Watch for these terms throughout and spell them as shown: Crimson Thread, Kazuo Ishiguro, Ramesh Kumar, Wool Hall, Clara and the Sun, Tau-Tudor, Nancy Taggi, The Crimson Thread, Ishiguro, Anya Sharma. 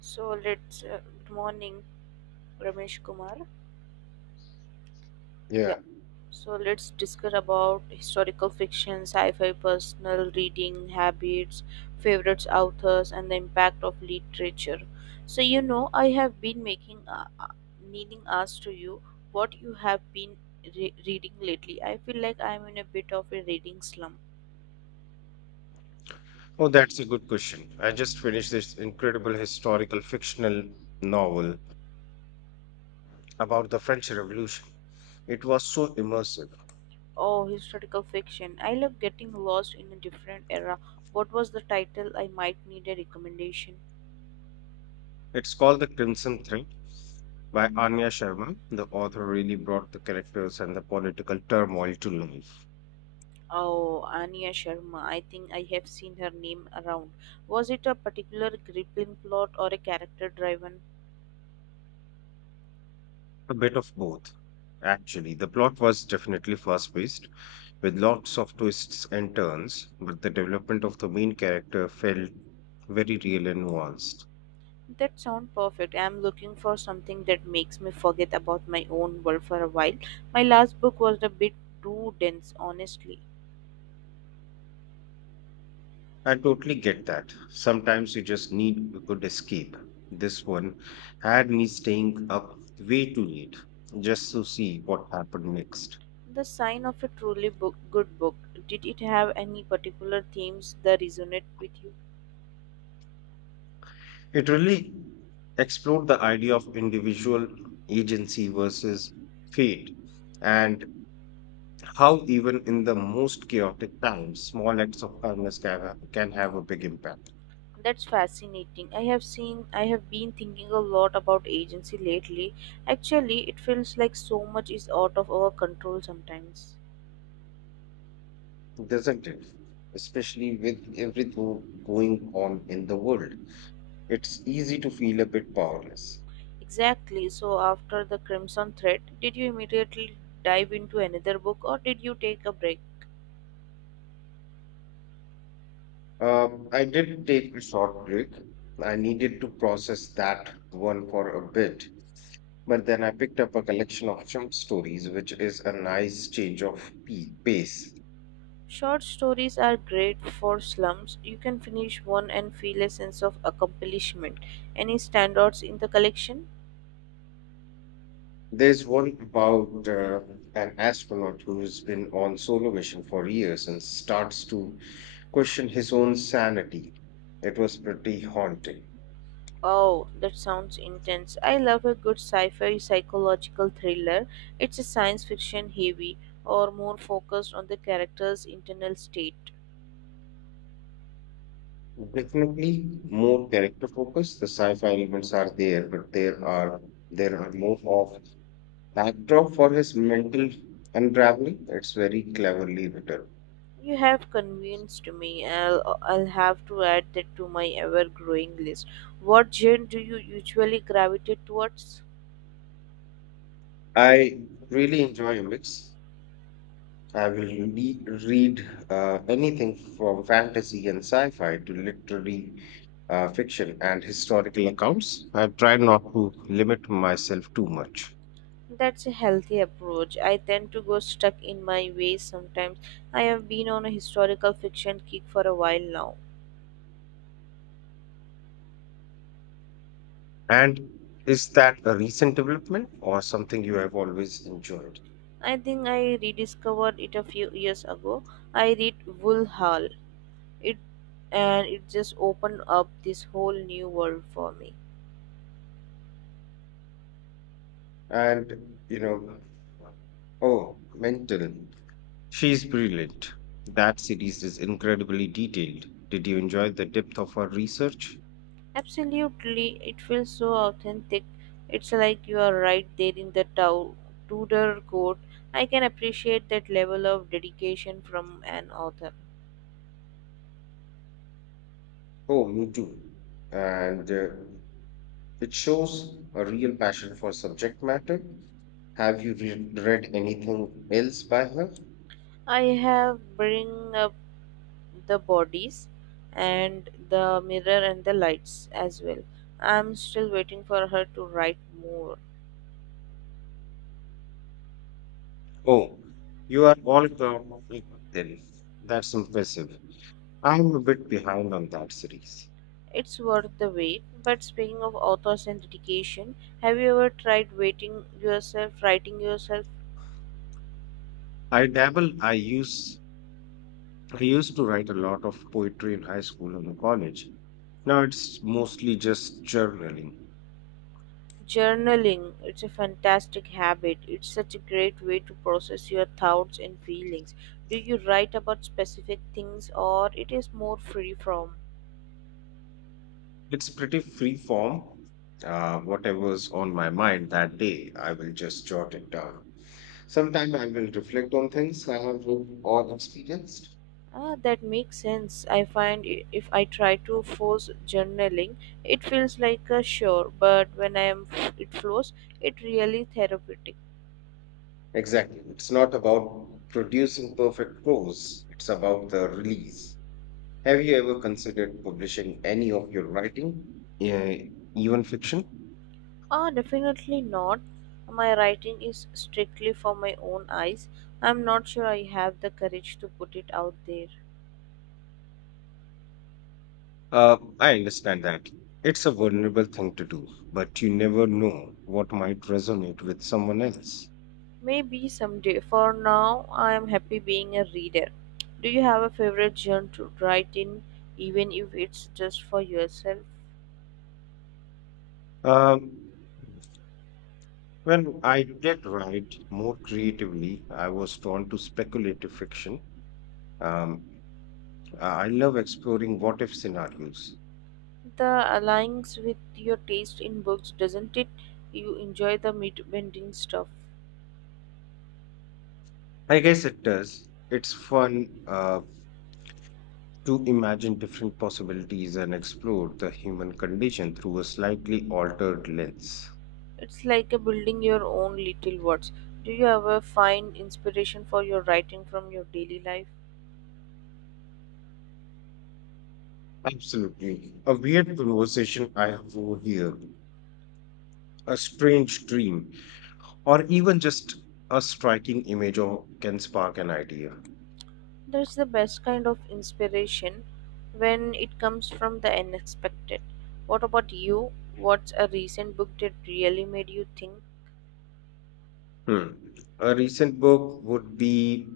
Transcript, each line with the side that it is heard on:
right: So let's good morning, Ramesh Kumar. Yeah.
left: Yeah.
right: So let's discuss about historical fiction, sci-fi, personal reading habits, favorites, authors, and the impact of literature. I have been making meaning asked to you what you have been reading lately. I feel like I am in a bit of a reading slump.
left: Oh, that's a good question. I just finished this incredible historical fictional novel about the French Revolution. It was so immersive.
right: Oh, historical fiction. I love getting lost in a different era. What was the title? I might need a recommendation.
left: It's called The Crimson Thread by Anya Sharma. The author really brought the characters and the political turmoil to life.
right: Oh, Anya Sharma. I think I have seen her name around. Was it a particular gripping plot or a character driven?
left: A bit of both. Actually, the plot was definitely fast paced with lots of twists and turns, but the development of the main character felt very real and nuanced.
right: That sounds perfect. I am looking for something that makes me forget about my own world for a while. My last book was a bit too dense, honestly.
left: I totally get that. Sometimes you just need a good escape. This one had me staying up way too late just to see what happened next.
right: The sign of a truly book, good book. Did it have any particular themes that resonate with you?
left: It really explored the idea of individual agency versus fate and how, even in the most chaotic times, small acts of kindness can, can have a big impact,
right: That's fascinating. I have been thinking a lot about agency lately. Actually, it feels like so much is out of our control sometimes.
left: doesn't it? Especially with everything going on in the world, it's easy to feel a bit powerless.
right: Exactly. So after the Crimson Thread, did you immediately dive into another book or did you take a break?
left: I did take a short break. I needed to process that one for a bit, but then I picked up a collection of short stories, which is a nice change of pace.
right: Short stories are great for slumps. You can finish one and feel a sense of accomplishment. Any standouts in the collection?
left: There's one about an astronaut who's been on solo mission for years and starts to question his own sanity. It was pretty haunting.
right: Oh, that sounds intense. I love a good sci fi psychological thriller. It's a science fiction heavy or more focused on the character's internal state.
left: Definitely more character focus. The sci-fi elements are there, but there are more of backdrop for his mental unraveling. That's very cleverly written.
right: You have convinced me. I'll have to add that to my ever growing list. What genre do you usually gravitate towards?
left: I really enjoy a mix. I will read anything from fantasy and sci fi to literary fiction and historical accounts. I try not to limit myself too much.
right: That's a healthy approach. I tend to go stuck in my ways sometimes. I have been on a historical fiction kick for a while now.
left: And is that a recent development or something you have always enjoyed?
right: I think I rediscovered it a few years ago. I read Wool Hall. It and it just opened up this whole new world for me.
left: And, you know, oh, mental. She's brilliant. That series is incredibly detailed. Did you enjoy the depth of her research?
right: Absolutely, it feels so authentic. It's like you are right there in the Tudor court. I can appreciate that level of dedication from an author.
left: Oh, me too. And it shows a real passion for subject matter. Have you read anything else by her?
right: I have bring up the bodies and the mirror and the lights as well. I'm still waiting for her to write more.
left: Oh, you are all grown up then. That's impressive. I'm a bit behind on that series.
right: It's worth the wait. But speaking of authors and dedication, have you ever tried waiting yourself, writing yourself?
left: I dabble. I used to write a lot of poetry in high school and college. Now it's mostly just journaling.
right: Journaling, it's a fantastic habit. It's such a great way to process your thoughts and feelings. Do you write about specific things or it is more free from?
left: It's pretty free form. Whatever's on my mind that day, I will just jot it down. Sometimes I will reflect on things I have read or experienced.
right: Ah, that makes sense. I find if I try to force journaling, it feels like a chore, but when I am it flows, it really therapeutic.
left: Exactly. It's not about producing perfect prose, it's about the release. Have you ever considered publishing any of your writing, eh, even fiction?
right: Ah, definitely not. My writing is strictly for my own eyes. I'm not sure I have the courage to put it out there.
left: I understand that. It's a vulnerable thing to do, but you never know what might resonate with someone else.
right: Maybe someday. For now, I am happy being a reader. Do you have a favorite genre to write in, even if it's just for yourself?
left: Um, Well, I did write more creatively. I was drawn to speculative fiction. Um, I love exploring what if scenarios.
right: The aligns with your taste in books, doesn't it? You enjoy the meat bending stuff.
left: I guess it does. It's fun to imagine different possibilities and explore the human condition through a slightly altered lens.
right: It's like a building your own little words. Do you ever find inspiration for your writing from your daily life?
left: Absolutely. A weird conversation I have over here, a strange dream, or even just a striking image or can spark an idea.
right: That's the best kind of inspiration when it comes from the unexpected. What about you? What's a recent book that really made you think?
left: Hmm. A recent book would be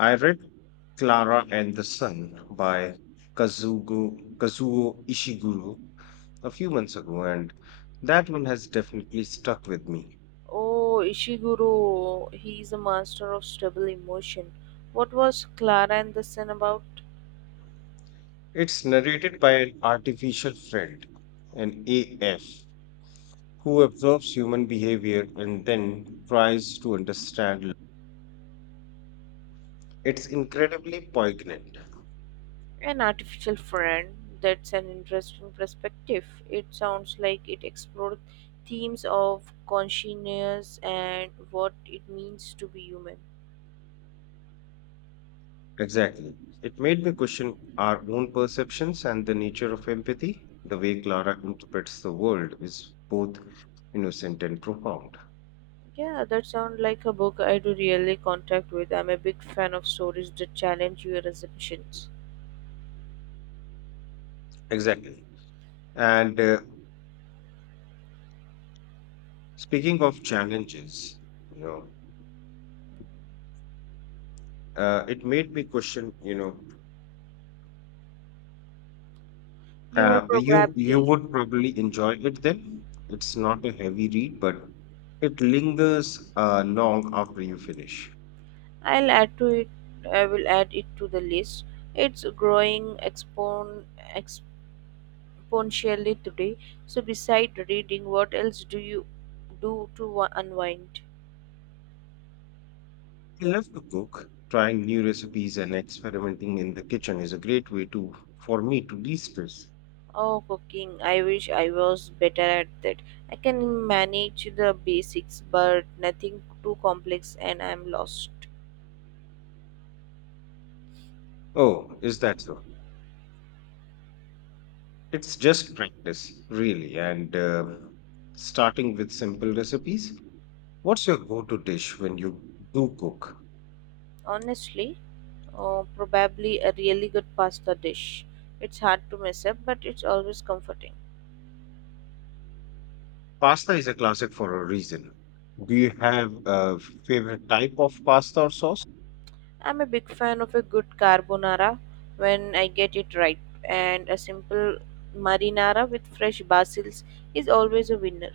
left: I read Clara and the Sun by Kazuo Ishiguro a few months ago, and that one has definitely stuck with me.
right: Oh, Ishiguro, he is a master of stable emotion. What was Clara and the Sun about?
left: It's narrated by an artificial friend, an AF, who observes human behavior and then tries to understand. It's incredibly poignant.
right: An artificial friend. That's an interesting perspective. It sounds like it explored themes of consciousness and what it means to be human.
left: Exactly. It made me question our own perceptions and the nature of empathy. The way Clara interprets the world is both innocent and profound.
right: Yeah, that sounds like a book I do really contact with. I'm a big fan of stories that challenge your assumptions.
left: Exactly. And speaking of challenges, you know, it made me question,
right: You will
left: you
right: probably
left: would probably enjoy it then. It's not a heavy read, but it lingers long after you finish.
right: I'll add to it I will add it to the list. It's growing exponentially today. So beside reading, what else do you do to unwind?
left: I love to cook. Trying new recipes and experimenting in the kitchen is a great way to for me to de-stress.
right: Oh, cooking. I wish I was better at that. I can manage the basics, but nothing too complex and I'm lost.
left: Oh, is that so? It's just practice, really, and starting with simple recipes. What's your go-to dish when you do cook?
right: Honestly, oh, probably a really good pasta dish. It's hard to mess up, but it's always comforting.
left: Pasta is a classic for a reason. Do you have a favorite type of pasta or sauce?
right: I'm a big fan of a good carbonara when I get it right, and a simple marinara with fresh basils is always a winner.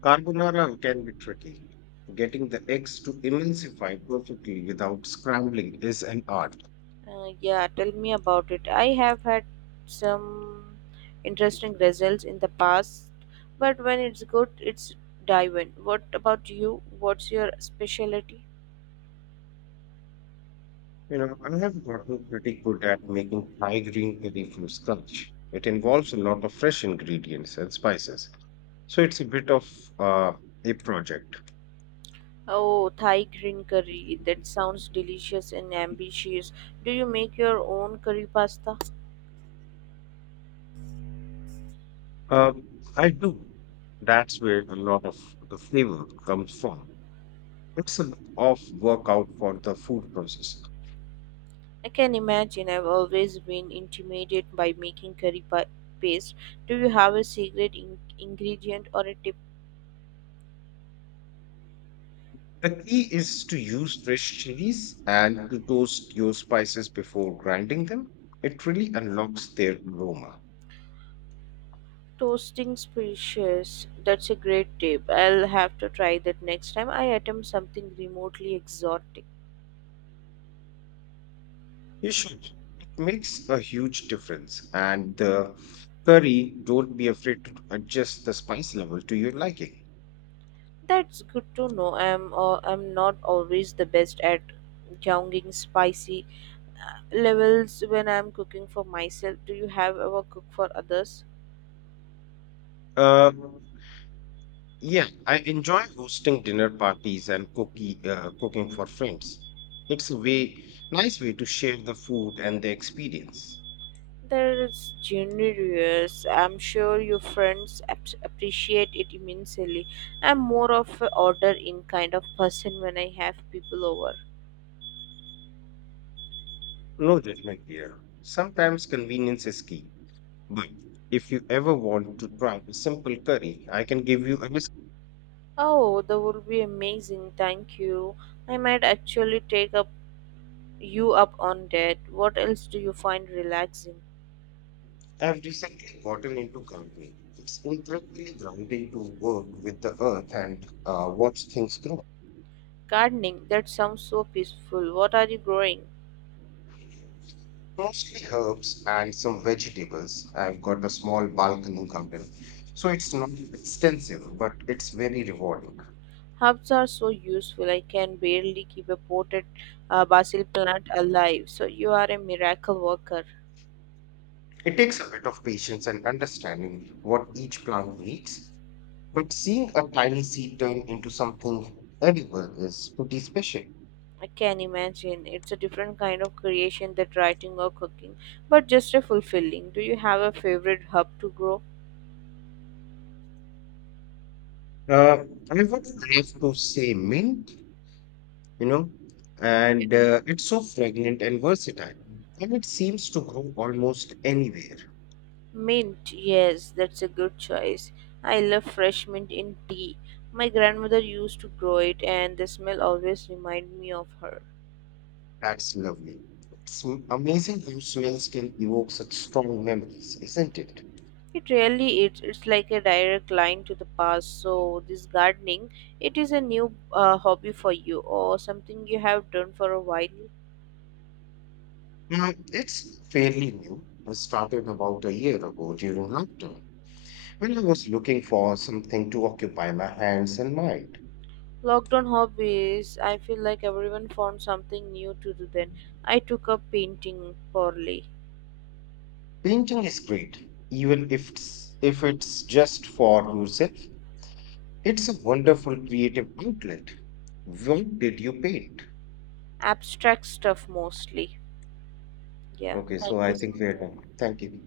left: Carbonara can be tricky. Getting the eggs to emulsify perfectly without scrambling is an art.
right: Yeah, tell me about it. I have had some interesting results in the past, but when it's good, it's divine. What about you? What's your specialty?
left: You know, I have gotten pretty good at making Thai green curry from scratch. It involves a lot of fresh ingredients and spices, so it's a bit of uh, a project.
right: Oh, Thai green curry. That sounds delicious and ambitious. Do you make your own curry pasta?
left: Um, I do. That's where a lot of the flavor comes from. It's a lot of workout for the food process.
right: I can imagine. I've always been intimidated by making paste. Do you have a secret ingredient or a tip?
left: The key is to use fresh chilies and to toast your spices before grinding them. It really unlocks their aroma.
right: Toasting species. That's a great tip. I'll have to try that next time I attempt something remotely exotic.
left: You should. It makes a huge difference. And the curry, don't be afraid to adjust the spice level to your liking.
right: That's good to know. I'm not always the best at younging spicy levels when I'm cooking for myself. Do you have ever cooked for others?
left: Uh, yeah, I enjoy hosting dinner parties and cooking for friends. It's a way, nice way to share the food and the experience.
right: That's generous. I'm sure your friends appreciate it immensely. I'm more of a order in kind of person when I have people over.
left: No judgment here. Sometimes convenience is key. But if you ever want to try a simple curry, I can give you a recipe.
right: Oh, that would be amazing. Thank you. I might actually take up you up on that. What else do you find relaxing?
left: I've recently gotten into gardening. It's incredibly grounding to work with the earth and watch things grow.
right: Gardening. That sounds so peaceful. What are you growing?
left: Mostly herbs and some vegetables. I've got a small balcony garden, so it's not extensive, but it's very rewarding.
right: Herbs are so useful. I can barely keep a potted basil plant alive. So you are a miracle worker.
left: It takes a bit of patience and understanding what each plant needs, but seeing a tiny seed turn into something edible is pretty special.
right: I can imagine. It's a different kind of creation than writing or cooking, but just a fulfilling. Do you have a favorite herb to grow?
left: I would have to say mint, you know, and it's so fragrant and versatile, and it seems to grow almost anywhere.
right: Mint, yes, that's a good choice. I love fresh mint in tea. My grandmother used to grow it, and the smell always reminded me of her.
left: That's lovely. It's amazing how smells can evoke such strong memories, isn't it?
right: It really is. It's like a direct line to the past. So this gardening, it is a new hobby for you or something you have done for a while.
left: Now, it's fairly new. I started about a year ago during lockdown when I was looking for something to occupy my hands and mind.
right: Lockdown hobbies. I feel like everyone found something new to do. Then I took up painting poorly,
left: Painting is great, even if it's just for yourself. It's a wonderful creative outlet. What did you paint?
right: abstract stuff mostly. Yeah.
left: Okay, so
right: Thank
left: I
right: you so
left: think we are
right: much.
left: done. Thank you.